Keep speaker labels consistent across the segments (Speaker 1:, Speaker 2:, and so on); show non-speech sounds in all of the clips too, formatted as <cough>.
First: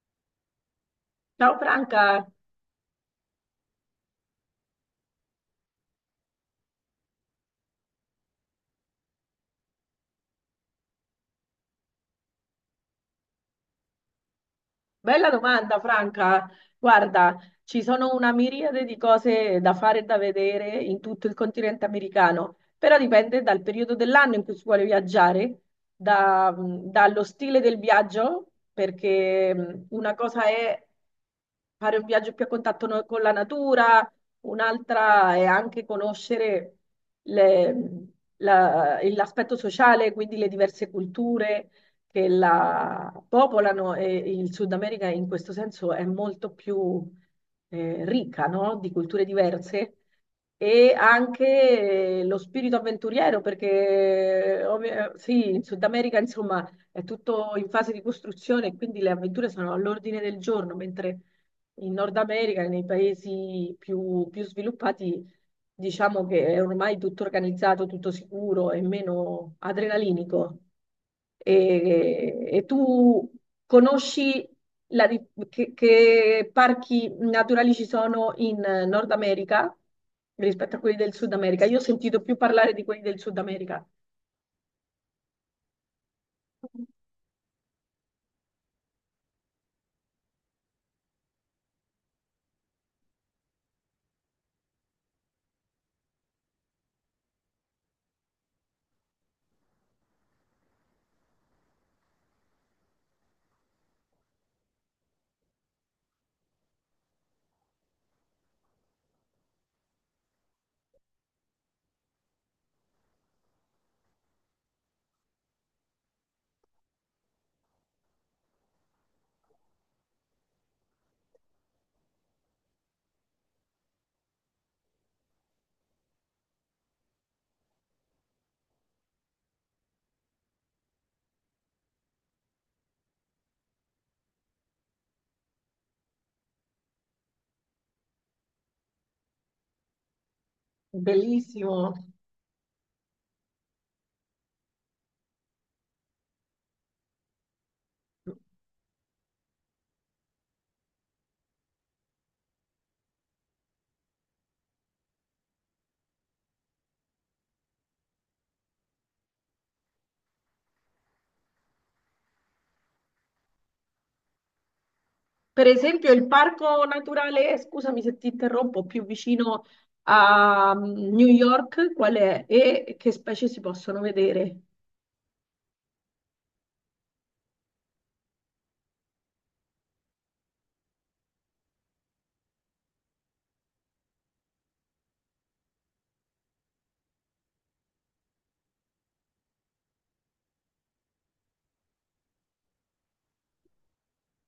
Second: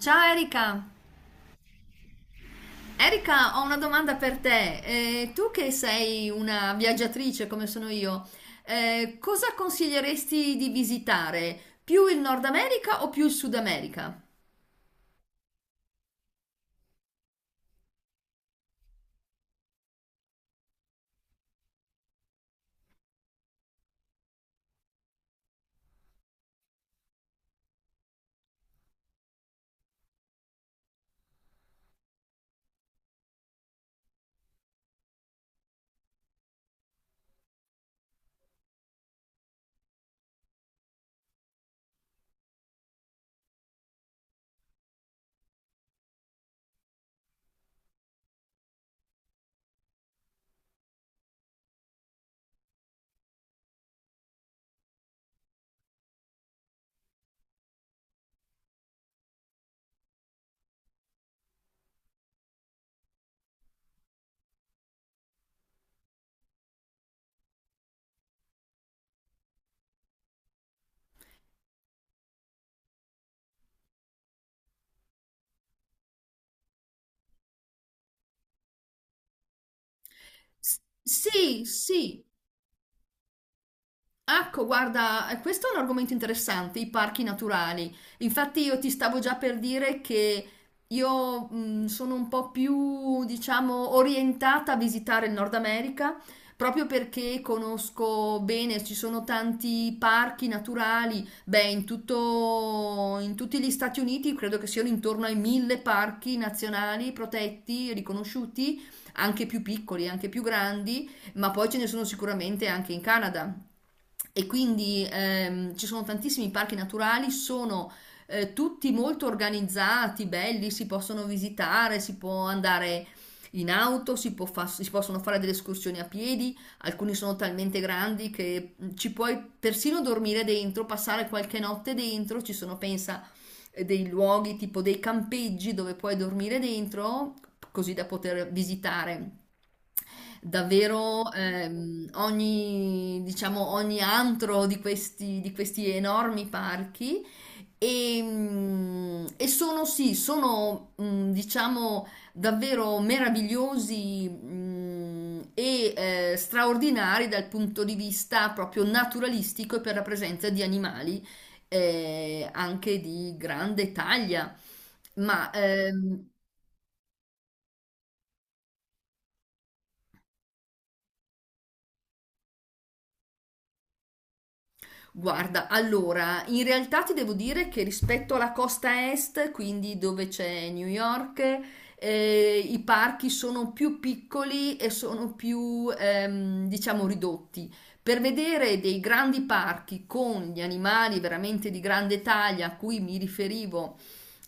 Speaker 1: Ciao Erika!
Speaker 2: Ciao Franca,
Speaker 1: Erika, ho una domanda per te. Tu che sei una viaggiatrice come sono io, cosa consiglieresti di visitare? Più il Nord America o più il Sud America?
Speaker 2: bella domanda Franca. Guarda, ci sono una miriade di cose da fare e da vedere in tutto il continente americano, però dipende dal periodo dell'anno in cui si vuole viaggiare, dallo stile del viaggio, perché una cosa è fare un viaggio più a contatto con la natura, un'altra è anche conoscere le- l'aspetto sociale, quindi le diverse culture che la popolano e il Sud America in questo senso è molto più ricca, no? Di culture diverse e anche lo spirito avventuriero, perché sì, in Sud America insomma è tutto in fase di costruzione, quindi le avventure sono all'ordine del giorno, mentre in Nord America, nei paesi più sviluppati, diciamo che è ormai tutto organizzato, tutto sicuro e meno adrenalinico. E tu conosci la di- che parchi naturali ci sono in Nord America rispetto a
Speaker 1: S-
Speaker 2: quelli del Sud
Speaker 1: sì,
Speaker 2: America? Io ho sentito
Speaker 1: sì.
Speaker 2: più parlare di quelli del Sud America.
Speaker 1: Ecco, guarda, questo è un argomento interessante, i parchi naturali. Infatti io ti stavo già per dire che io sono un po' più, diciamo, orientata a visitare il Nord America, proprio perché conosco bene, ci sono tanti parchi naturali, beh, in tutti gli Stati Uniti credo che siano intorno ai mille parchi nazionali protetti, riconosciuti, anche più piccoli, anche più grandi, ma poi ce ne sono sicuramente anche in Canada. E quindi ci sono tantissimi parchi naturali, sono tutti molto organizzati, belli, si possono visitare, si può andare in auto, si possono fare delle escursioni a piedi, alcuni sono talmente grandi che ci puoi persino dormire dentro, passare qualche notte dentro, ci sono, pensa, dei luoghi tipo dei campeggi dove puoi dormire dentro, così da poter visitare davvero,
Speaker 2: Bellissimo.
Speaker 1: ogni, diciamo, ogni antro di questi enormi parchi. E sono sì, sono, diciamo, davvero meravigliosi, e straordinari dal punto di vista proprio naturalistico e per la presenza di animali, anche di grande taglia. Ma
Speaker 2: Per esempio, il
Speaker 1: ehm,
Speaker 2: parco naturale, scusami se ti interrompo, più vicino a New York, qual è? E che specie si possono vedere?
Speaker 1: Guarda, allora, in realtà ti devo dire che rispetto alla costa est, quindi dove c'è New York, i parchi sono più piccoli e sono più, diciamo, ridotti. Per vedere dei grandi parchi con gli animali veramente di grande taglia a cui mi riferivo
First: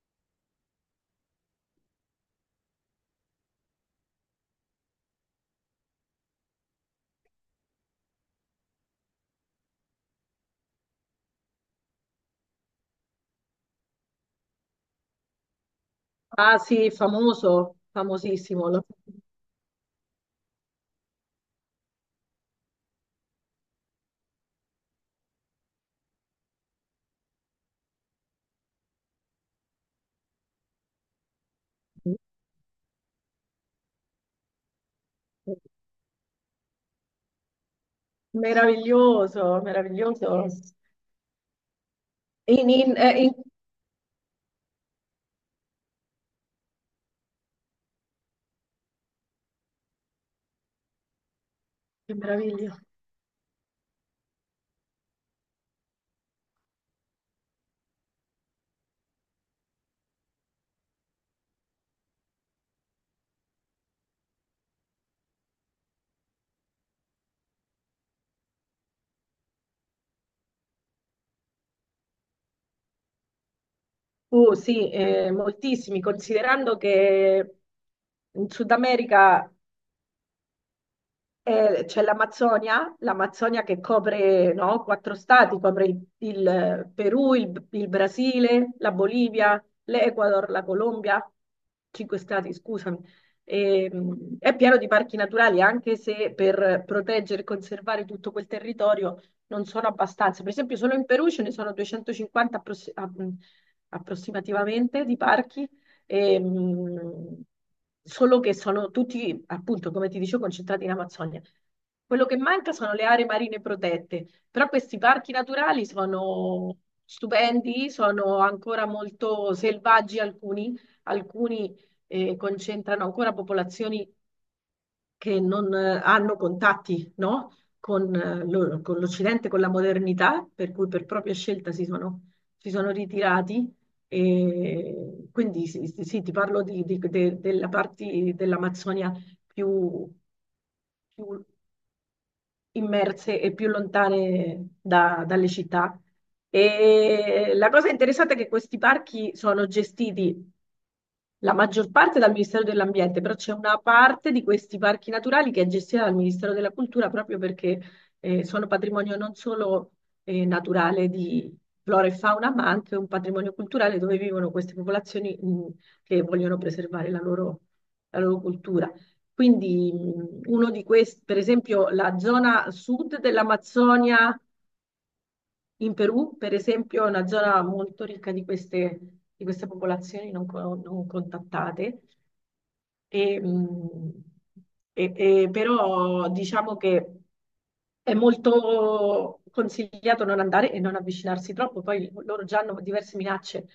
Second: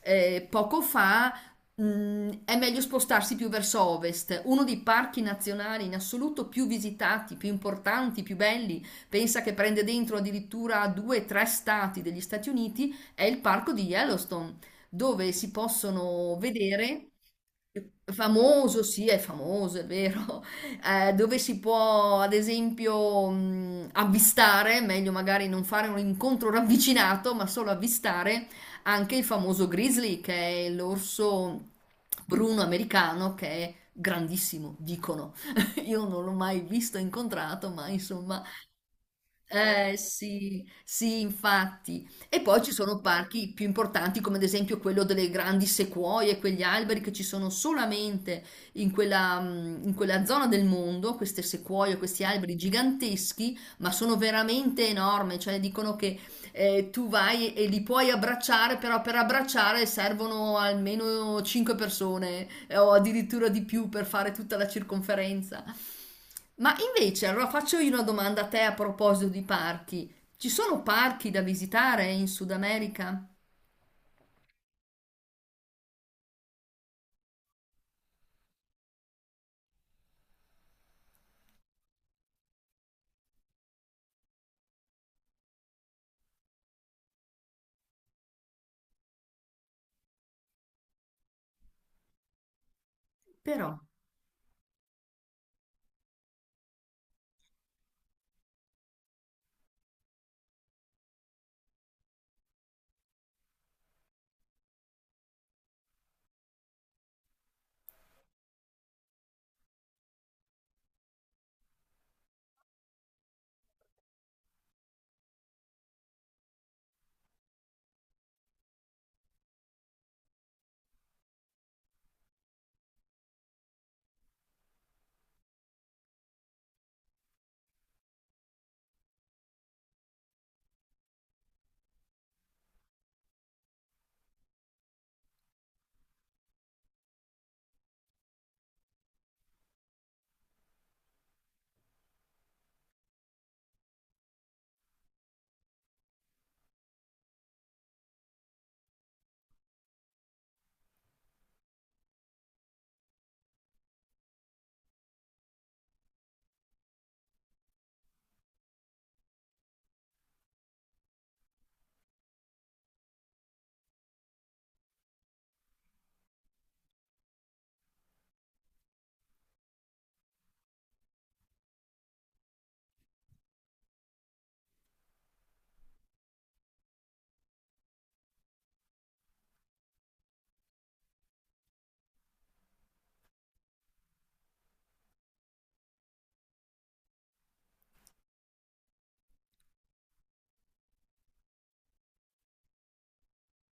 Speaker 1: poco fa, è meglio spostarsi più verso ovest. Uno dei parchi nazionali in assoluto più visitati, più importanti, più belli. Pensa che prende dentro addirittura due o tre stati degli Stati Uniti, è il parco di Yellowstone, dove si possono
Speaker 2: Ah sì,
Speaker 1: vedere.
Speaker 2: famoso, famosissimo.
Speaker 1: Famoso, sì, è famoso, è vero. <laughs> Dove si può, ad esempio, avvistare, meglio magari non fare un incontro ravvicinato, ma solo avvistare anche il famoso grizzly, che è l'orso bruno americano, che è grandissimo, dicono.
Speaker 2: <laughs>
Speaker 1: <laughs> Io non l'ho mai visto, incontrato, ma insomma
Speaker 2: Meraviglioso,
Speaker 1: eh
Speaker 2: meraviglioso.
Speaker 1: sì, sì, infatti. E poi ci
Speaker 2: In- in-
Speaker 1: sono
Speaker 2: eh, in-
Speaker 1: parchi più importanti, come ad esempio quello delle grandi sequoie, quegli alberi che ci sono solamente in quella, in quella zona del mondo, queste sequoie,
Speaker 2: Che
Speaker 1: questi alberi
Speaker 2: meraviglia.
Speaker 1: giganteschi, ma sono veramente enormi, cioè dicono che tu vai e li puoi abbracciare, però per abbracciare servono almeno 5 persone, o addirittura di più per fare tutta la circonferenza. Ma invece, allora faccio io una domanda a te a proposito di parchi. Ci sono parchi da visitare in Sud America?
Speaker 2: Sì, moltissimi, considerando che in Sud America. C'è l'Amazzonia, l'Amazzonia che copre, no, quattro stati, copre il Perù, il Brasile, la Bolivia, l'Ecuador, la Colombia, cinque stati, scusami.
Speaker 1: Però,
Speaker 2: E, è pieno di parchi naturali, anche se per proteggere e conservare tutto quel territorio non sono abbastanza. Per esempio, solo in Perù ce ne sono 250 approssimativamente di parchi e, solo che sono tutti, appunto, come ti dicevo, concentrati in Amazzonia. Quello che manca sono le aree marine protette, però questi parchi naturali sono stupendi, sono ancora molto selvaggi alcuni, alcuni concentrano ancora popolazioni che non hanno contatti, no? Con con l'Occidente, con la modernità, per cui per propria scelta si sono ritirati. E quindi sì, sì, sì, ti parlo della parte dell'Amazzonia più, più immerse e più lontane dalle città. E la cosa interessante è che questi parchi sono gestiti la maggior parte dal Ministero dell'Ambiente, però c'è una parte di questi parchi naturali che è gestita dal Ministero della Cultura proprio perché sono patrimonio non solo naturale di flora e fauna, ma anche un patrimonio culturale dove vivono queste popolazioni che vogliono preservare la loro cultura. Quindi uno di questi, per esempio, la zona sud dell'Amazzonia in Perù, per esempio, è una zona molto ricca di queste popolazioni non contattate e, e- però diciamo che è molto consigliato non andare e non avvicinarsi troppo, poi loro già hanno diverse minacce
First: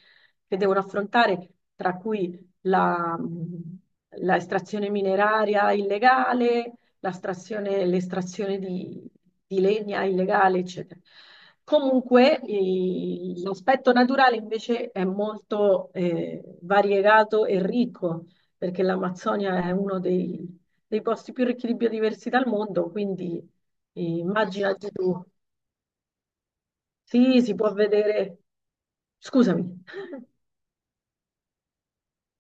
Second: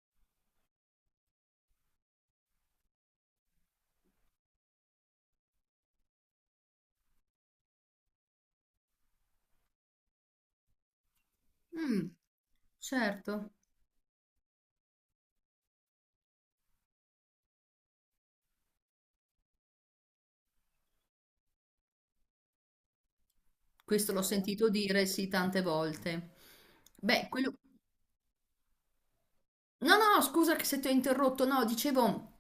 Speaker 2: che devono affrontare, tra cui la estrazione mineraria illegale, l'estrazione di, legna illegale, eccetera.
Speaker 1: mm,
Speaker 2: Comunque,
Speaker 1: certo,
Speaker 2: l'aspetto naturale invece è molto variegato e ricco perché l'Amazzonia è uno dei posti più ricchi di biodiversità al mondo, quindi
Speaker 1: questo l'ho sentito
Speaker 2: immaginati
Speaker 1: dire
Speaker 2: tu.
Speaker 1: sì tante volte. Beh,
Speaker 2: Sì,
Speaker 1: quello,
Speaker 2: si può vedere, scusami,
Speaker 1: no, no, no, scusa che se ti ho interrotto, no, dicevo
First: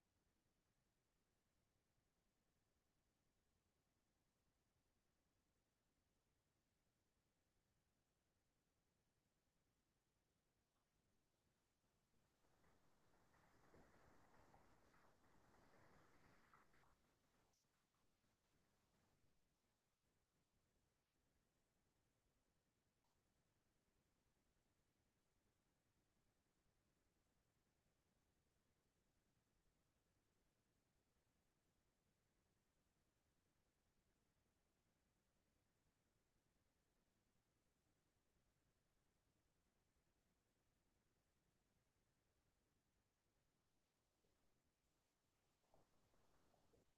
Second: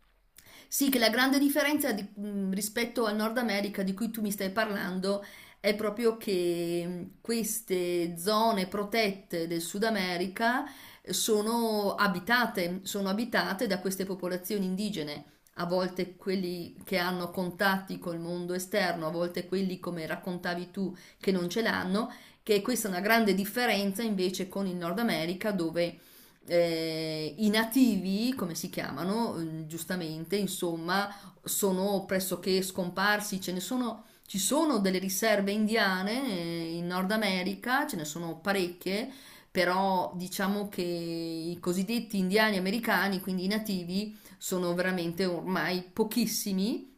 Speaker 1: sì che la grande differenza rispetto al Nord America di cui tu mi stai parlando è proprio che, queste zone protette del Sud America sono abitate da queste popolazioni indigene. A volte quelli che hanno contatti col mondo esterno, a volte quelli, come raccontavi tu, che non ce l'hanno, che questa è una grande differenza invece con il Nord America, dove i nativi, come si chiamano, giustamente, insomma, sono pressoché scomparsi, ce ne sono, ci sono delle riserve indiane in Nord America, ce ne sono parecchie, però diciamo che i cosiddetti indiani americani, quindi i nativi, sono veramente ormai pochissimi.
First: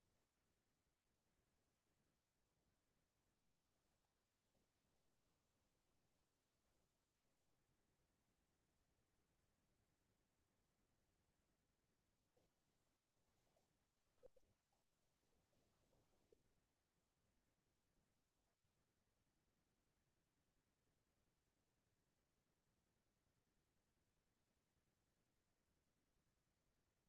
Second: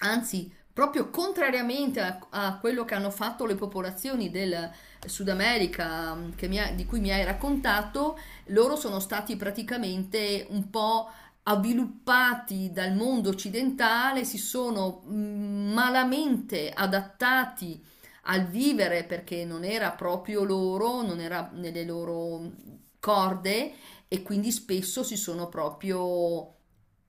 Speaker 1: Anzi, proprio contrariamente a quello che hanno fatto le popolazioni del Sud America, di cui mi hai raccontato, loro sono stati praticamente un po' avviluppati dal mondo occidentale, si sono, malamente adattati al vivere perché non era proprio loro, non era nelle loro corde e quindi spesso si sono proprio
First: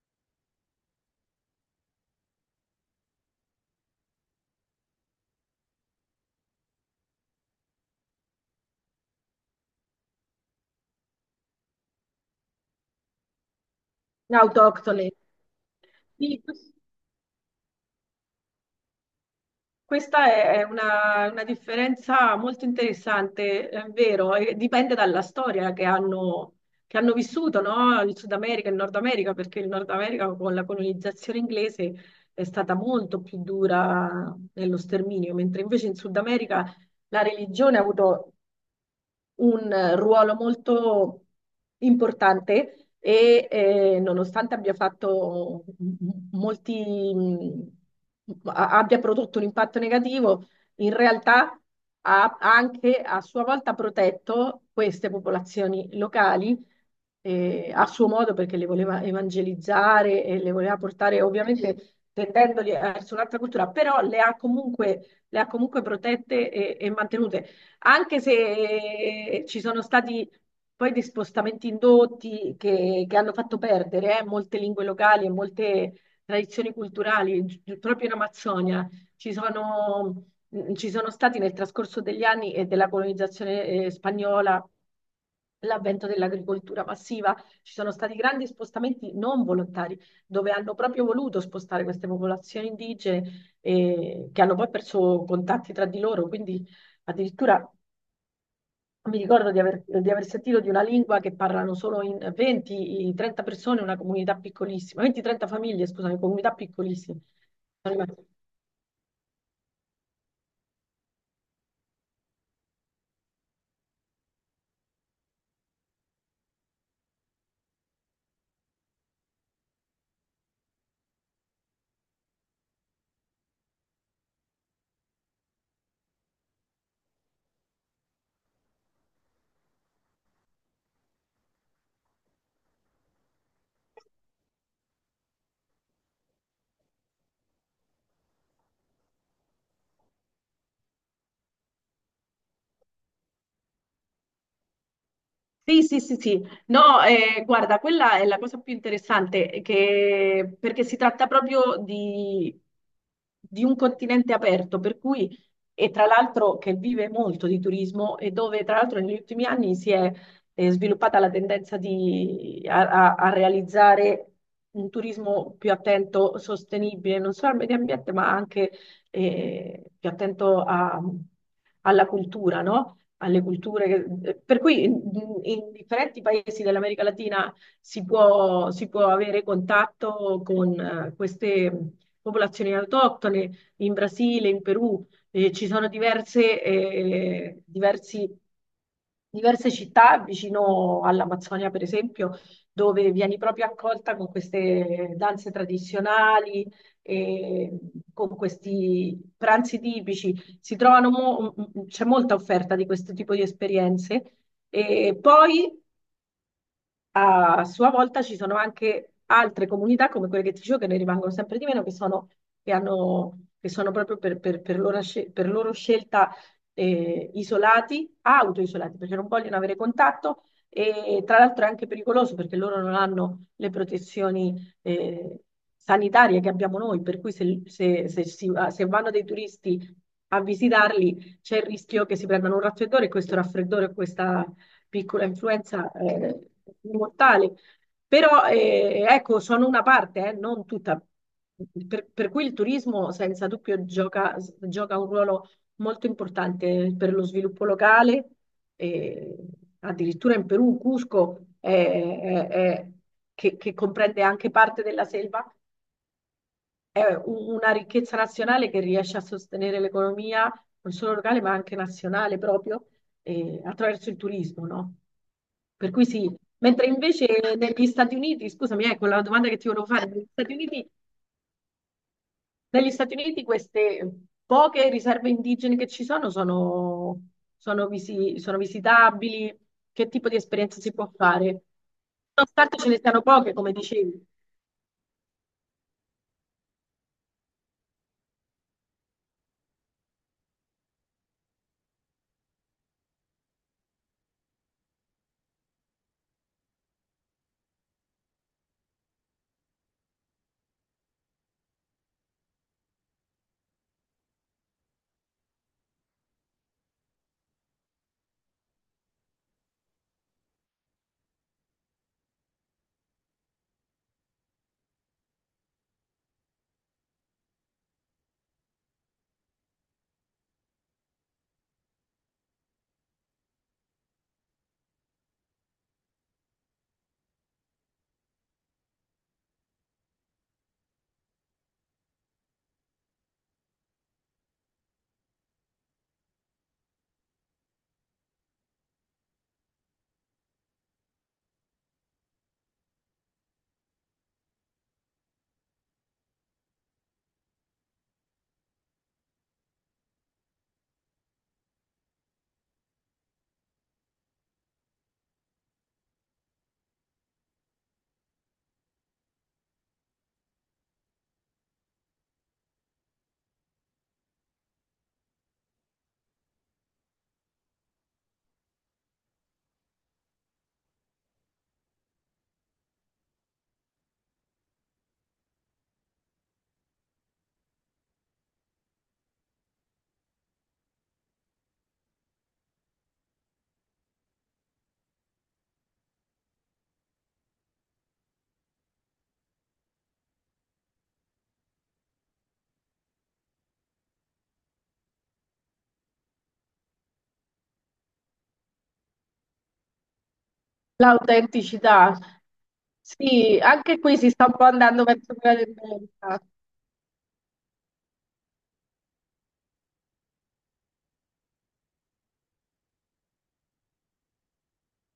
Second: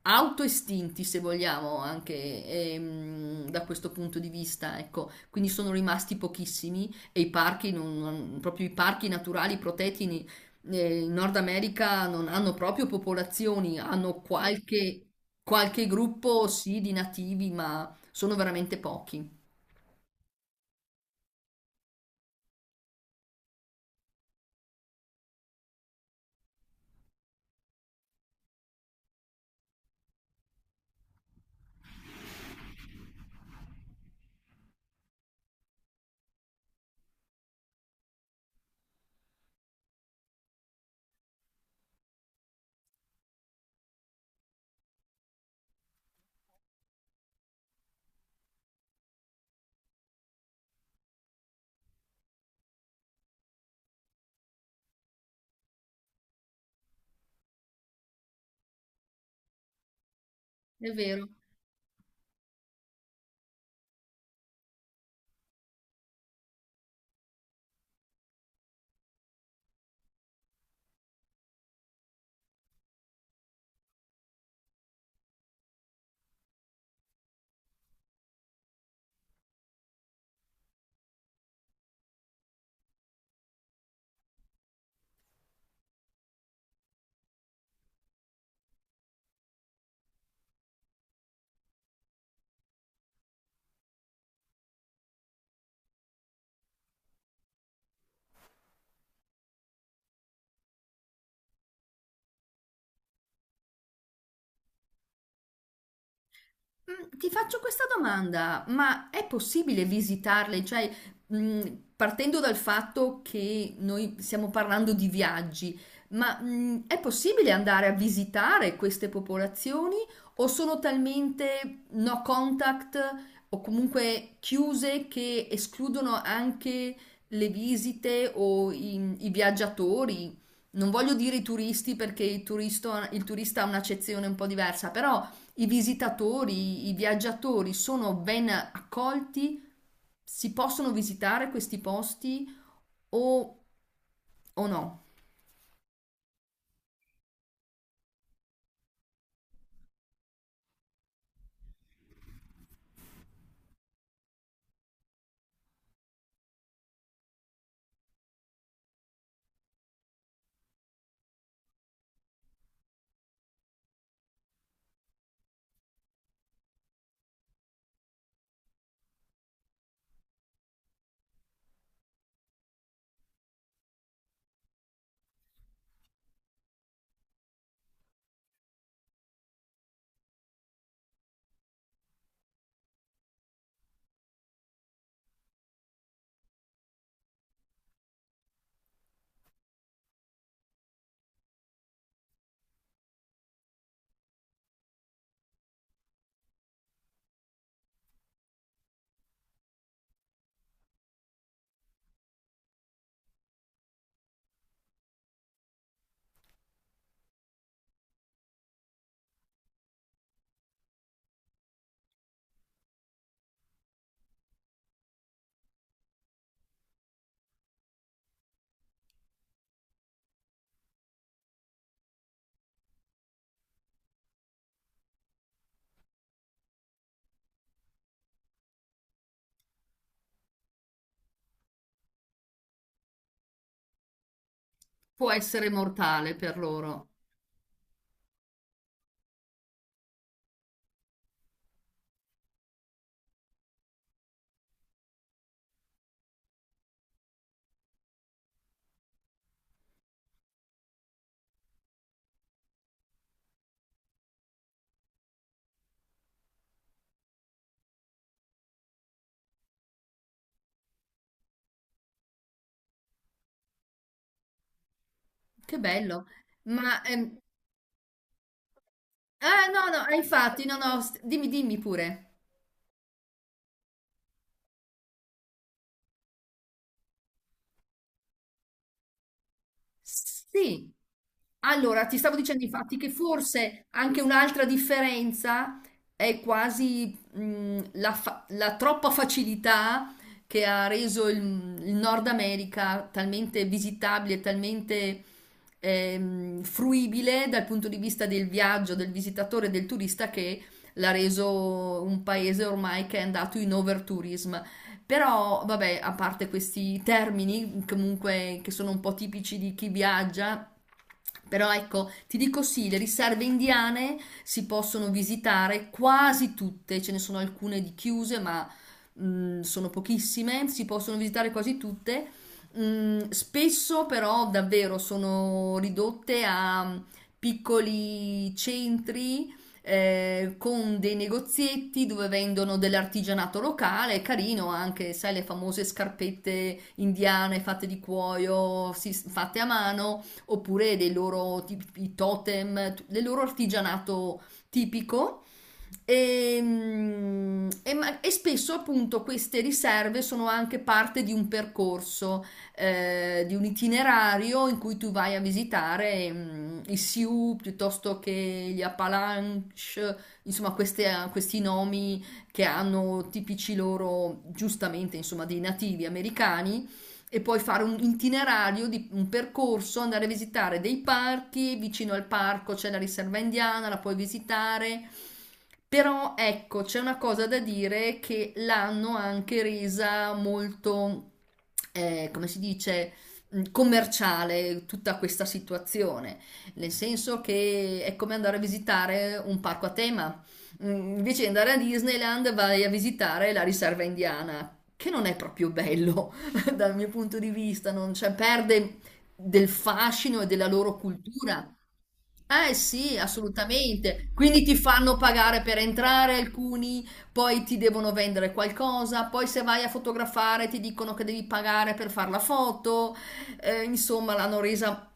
Speaker 1: autoestinti, se vogliamo, anche da questo punto di vista, ecco, quindi sono rimasti pochissimi e i parchi, proprio i parchi naturali protetti in, in Nord America non hanno proprio popolazioni, hanno
Speaker 2: <laughs>
Speaker 1: qualche,
Speaker 2: autoctone.
Speaker 1: qualche
Speaker 2: Sì,
Speaker 1: gruppo sì di nativi, ma sono veramente pochi.
Speaker 2: questa è una differenza molto interessante, è vero, e dipende dalla storia che hanno vissuto, no? Il Sud America e il Nord America, perché il Nord America con la colonizzazione inglese è stata molto più dura nello sterminio, mentre invece in Sud America la religione ha avuto un ruolo molto importante e nonostante abbia fatto molti, abbia prodotto un impatto negativo, in realtà ha anche a sua volta protetto queste popolazioni locali a suo modo perché le voleva evangelizzare e le voleva
Speaker 1: È
Speaker 2: portare
Speaker 1: vero.
Speaker 2: ovviamente tendendoli verso un'altra cultura, però le ha comunque protette e mantenute anche se ci sono stati poi dei spostamenti indotti che hanno fatto perdere molte lingue locali e molte tradizioni culturali, proprio in Amazzonia. Ci sono stati nel trascorso degli anni e della colonizzazione spagnola. L'avvento dell'agricoltura passiva, ci sono stati grandi spostamenti non volontari, dove hanno proprio voluto spostare queste popolazioni indigene che hanno poi perso contatti tra di loro, quindi addirittura mi ricordo di aver sentito di una lingua che parlano solo in 20-30 persone, una comunità piccolissima, 20-30 famiglie, scusami, comunità piccolissime.
Speaker 1: Ti faccio questa domanda, ma è possibile visitarle? Cioè, mm, partendo dal fatto che noi stiamo parlando di viaggi, ma, è possibile andare a visitare queste popolazioni o sono talmente no contact o comunque chiuse che escludono anche le visite o i viaggiatori? Non voglio dire i turisti perché il turista ha un'accezione un po' diversa, però... I visitatori, i viaggiatori sono ben accolti? Si possono visitare questi posti o, o no?
Speaker 2: Sì, sì, sì, sì. No, guarda, quella è la cosa più interessante, perché si tratta proprio di un continente aperto, per cui, e tra l'altro che vive molto di turismo e dove tra l'altro negli ultimi anni si è sviluppata la tendenza a realizzare un turismo più attento, sostenibile, non solo al medio ambiente, ma anche più attento alla cultura, no? Alle culture, per cui in differenti paesi dell'America Latina si può avere contatto con queste popolazioni autoctone, in Brasile, in Perù, ci sono diverse città vicino all'Amazzonia, per esempio, dove vieni proprio accolta con queste danze tradizionali, e con questi pranzi tipici si trovano c'è molta offerta di questo tipo di esperienze. E poi a sua volta ci sono anche altre comunità come quelle che ti dicevo che ne rimangono sempre di meno, che sono, che hanno, che sono proprio per loro scelta isolati, autoisolati, perché non vogliono avere contatto e tra l'altro è anche pericoloso perché loro non hanno le protezioni eh, sanitarie che abbiamo noi, per cui se vanno dei turisti a visitarli c'è il rischio che si prendano un raffreddore e questo raffreddore o piccola
Speaker 1: Può essere
Speaker 2: influenza
Speaker 1: mortale per loro.
Speaker 2: mortale. Però ecco, sono una parte, non tutta. Per cui il turismo senza dubbio gioca un ruolo molto importante per lo sviluppo locale. E addirittura in Perù, Cusco, che comprende anche parte della selva, è una ricchezza nazionale che riesce a sostenere l'economia non solo locale ma anche nazionale proprio attraverso il turismo, no?
Speaker 1: Che
Speaker 2: Per cui
Speaker 1: bello.
Speaker 2: sì, mentre
Speaker 1: Ma...
Speaker 2: invece
Speaker 1: ehm,
Speaker 2: negli Stati Uniti, scusami, ecco la domanda che
Speaker 1: ah,
Speaker 2: ti volevo
Speaker 1: no, no,
Speaker 2: fare,
Speaker 1: infatti, no, no, dimmi, dimmi pure.
Speaker 2: Negli Stati Uniti queste poche riserve indigene che ci sono sono, sono visitabili, che tipo di esperienza
Speaker 1: Sì.
Speaker 2: si può fare?
Speaker 1: Allora, ti stavo dicendo
Speaker 2: Nonostante ce
Speaker 1: infatti
Speaker 2: ne
Speaker 1: che
Speaker 2: siano poche, come
Speaker 1: forse anche
Speaker 2: dicevi.
Speaker 1: un'altra differenza è quasi, la troppa facilità che ha reso il Nord America talmente visitabile, talmente fruibile dal punto di vista del viaggio, del visitatore, del turista, che l'ha reso un paese ormai che è andato in overtourism. Però, vabbè, a parte questi termini, comunque, che sono un po' tipici di chi viaggia, però ecco, ti dico sì, le riserve indiane si possono visitare quasi tutte, ce ne sono alcune di chiuse, ma sono pochissime, si possono visitare quasi tutte. Spesso però davvero sono ridotte a, piccoli centri con dei negozietti dove vendono dell'artigianato locale, carino anche, sai, le famose scarpette indiane fatte di cuoio, fatte a mano, oppure dei loro tipi, totem, del loro artigianato tipico. E spesso appunto queste riserve sono anche parte di un percorso, di un itinerario in cui tu vai a visitare, i Sioux piuttosto che gli Appalache, insomma questi nomi che hanno tipici loro, giustamente, insomma, dei nativi americani, e poi fare un itinerario di un percorso, andare a visitare dei parchi, vicino al parco c'è la riserva indiana, la puoi visitare. Però ecco, c'è una cosa da dire, che l'hanno anche resa molto, come si dice, commerciale, tutta questa situazione, nel senso che è come andare a visitare un parco a tema. Invece di andare a Disneyland vai a visitare la riserva indiana, che non è proprio bello. <laughs> Dal mio punto di vista, non, cioè, perde del fascino e della loro cultura.
Speaker 2: L'autenticità.
Speaker 1: Eh sì,
Speaker 2: Sì, anche qui
Speaker 1: assolutamente.
Speaker 2: si sta un
Speaker 1: Quindi
Speaker 2: po'
Speaker 1: ti
Speaker 2: andando
Speaker 1: fanno
Speaker 2: verso
Speaker 1: pagare
Speaker 2: quella
Speaker 1: per entrare
Speaker 2: tendenza.
Speaker 1: alcuni, poi ti devono vendere qualcosa, poi se vai a fotografare ti dicono che devi pagare per fare la foto. Insomma, l'hanno resa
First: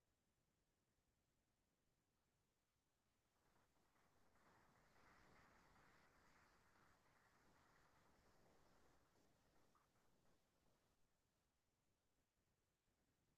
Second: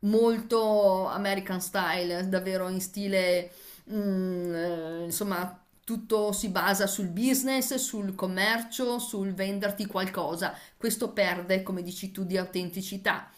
Speaker 1: molto American style, davvero in stile, insomma, tutto si basa sul business, sul commercio, sul venderti qualcosa, questo perde, come dici tu, di autenticità.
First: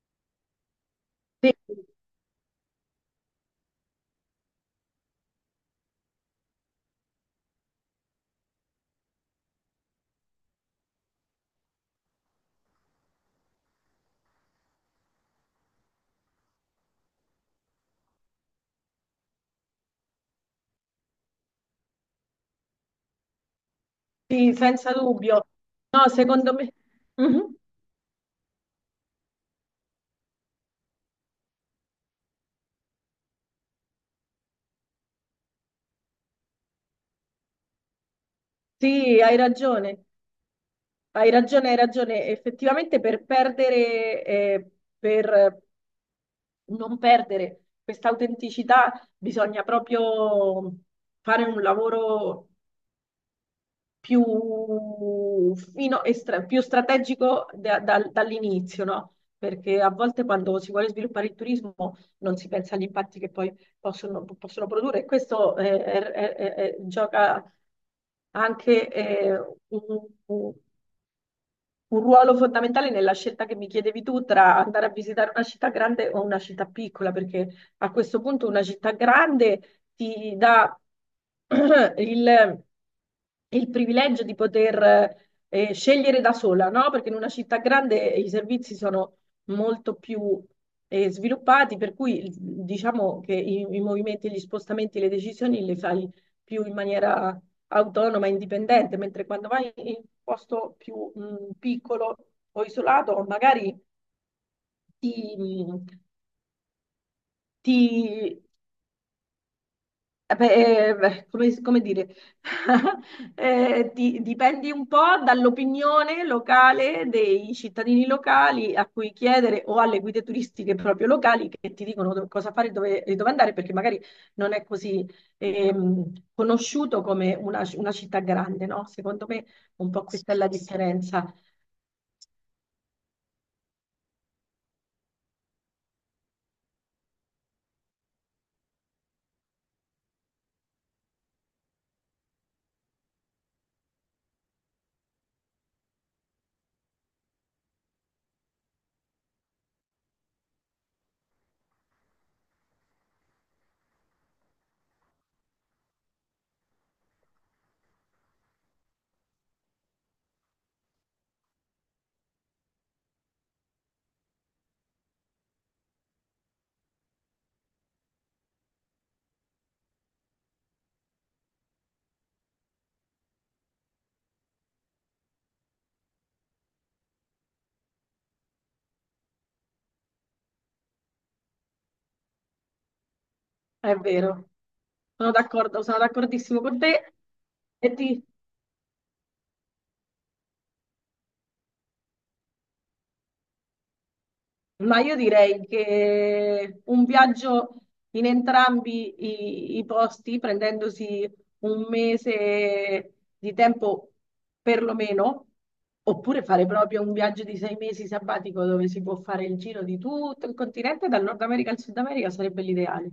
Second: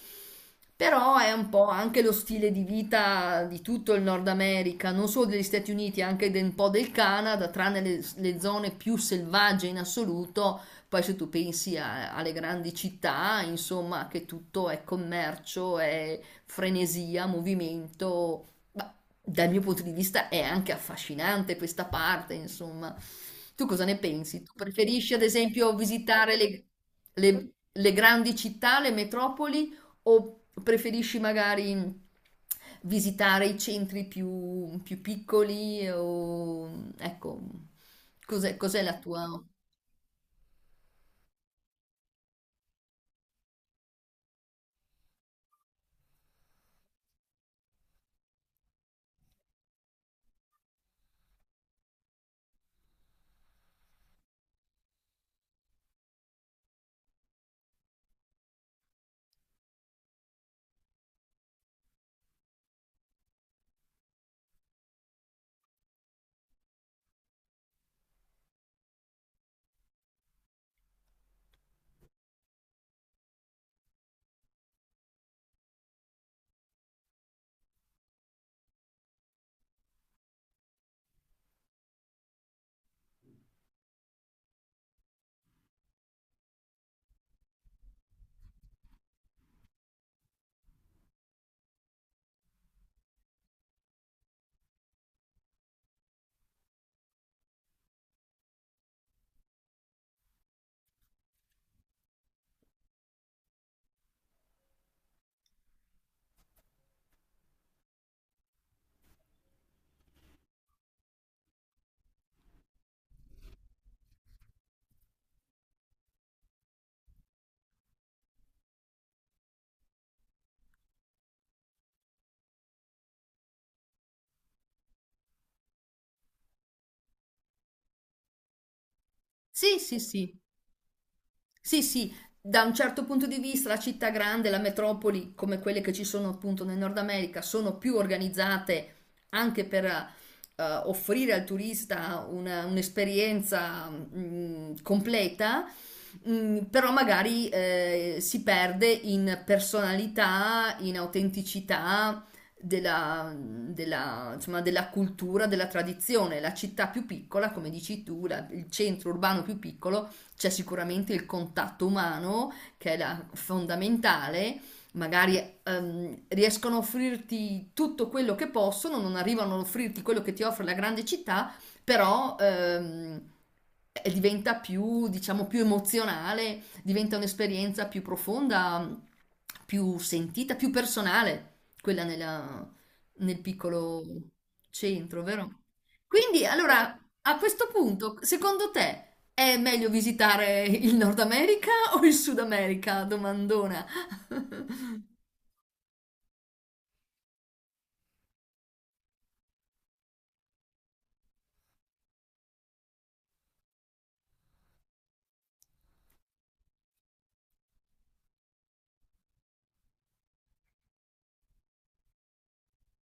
Speaker 1: Però è un
Speaker 2: Sì,
Speaker 1: po' anche lo stile di vita di tutto il Nord America, non solo degli Stati Uniti, anche un po' del Canada, tranne le zone più selvagge in assoluto. Poi se tu pensi alle grandi città, insomma, che tutto è commercio, è frenesia, movimento. Ma dal mio punto di vista è anche affascinante questa parte, insomma. Tu cosa ne pensi? Tu
Speaker 2: sì, senza
Speaker 1: preferisci, ad
Speaker 2: dubbio.
Speaker 1: esempio,
Speaker 2: No,
Speaker 1: visitare
Speaker 2: secondo
Speaker 1: le
Speaker 2: me. Mhm.
Speaker 1: le grandi città, le metropoli, o preferisci magari visitare i centri più, più piccoli? O, ecco, cos'è, cos'è la
Speaker 2: Sì,
Speaker 1: tua...
Speaker 2: hai ragione. Hai ragione, hai ragione. Effettivamente per non perdere questa autenticità bisogna proprio fare un lavoro più, più strategico dall'inizio, no? Perché a volte quando si vuole sviluppare il turismo non si pensa agli impatti che poi possono produrre e questo gioca anche un, un- un ruolo fondamentale nella scelta che mi chiedevi tu tra andare a visitare una città grande o una città piccola, perché a questo punto una città grande ti dà <clears throat> il, il privilegio di poter scegliere da sola, no? Perché in una città grande i servizi sono molto più sviluppati, per cui diciamo che i movimenti, gli spostamenti, le decisioni le fai più in maniera autonoma e indipendente, mentre quando vai in un posto più piccolo o isolato, magari ti, mm, ti beh, beh, come dire, <laughs> dipendi un po' dall'opinione locale dei cittadini locali a cui chiedere o alle guide turistiche proprio locali che ti dicono cosa fare e dove andare, perché magari non è così conosciuto come una città grande, no? Secondo me
Speaker 1: Sì,
Speaker 2: un
Speaker 1: sì,
Speaker 2: po' questa è
Speaker 1: sì.
Speaker 2: la differenza.
Speaker 1: Sì, sì, da un certo punto di vista la città grande, la metropoli, come quelle che ci sono appunto nel Nord America, sono più organizzate anche per, offrire al turista un'esperienza completa, però magari, si perde in personalità, in autenticità della, insomma, della cultura, della tradizione. La città più piccola, come dici tu, il centro urbano più piccolo, c'è sicuramente il contatto umano che è fondamentale, magari riescono a offrirti tutto quello che possono, non arrivano ad offrirti quello che ti offre la grande città, però diventa più, diciamo, più emozionale, diventa un'esperienza più profonda, più sentita, più personale, quella nel
Speaker 2: È
Speaker 1: piccolo
Speaker 2: vero,
Speaker 1: centro,
Speaker 2: sono
Speaker 1: vero?
Speaker 2: d'accordo, sono
Speaker 1: Quindi,
Speaker 2: d'accordissimo con
Speaker 1: allora,
Speaker 2: te.
Speaker 1: a questo
Speaker 2: E
Speaker 1: punto,
Speaker 2: ti-
Speaker 1: secondo te è meglio visitare il Nord America o il Sud America? Domandona.
Speaker 2: ma io direi che un viaggio in entrambi i posti, prendendosi 1 mese di tempo perlomeno, oppure fare proprio un viaggio di 6 mesi sabbatico dove si può fare il giro di tutto il continente, dal Nord America al Sud America, sarebbe l'ideale.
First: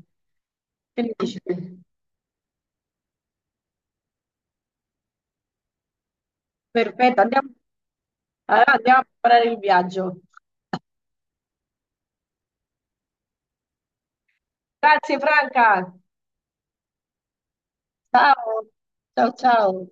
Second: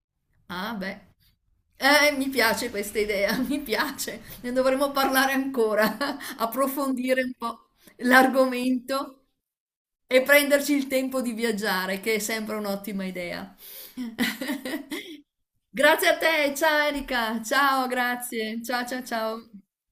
Speaker 1: Ah, beh.
Speaker 2: Che ne dici?
Speaker 1: Mi piace questa idea, <laughs> mi piace. Ne dovremo parlare ancora, <laughs>
Speaker 2: Perfetto,
Speaker 1: approfondire un
Speaker 2: andiamo,
Speaker 1: po'
Speaker 2: allora andiamo a
Speaker 1: l'argomento.
Speaker 2: preparare il viaggio.
Speaker 1: E prenderci il tempo di viaggiare, che è sempre un'ottima idea. <laughs>
Speaker 2: Grazie Franca.
Speaker 1: Grazie a te, ciao Erika, ciao,
Speaker 2: Ciao,
Speaker 1: grazie, ciao ciao
Speaker 2: ciao,
Speaker 1: ciao.
Speaker 2: ciao.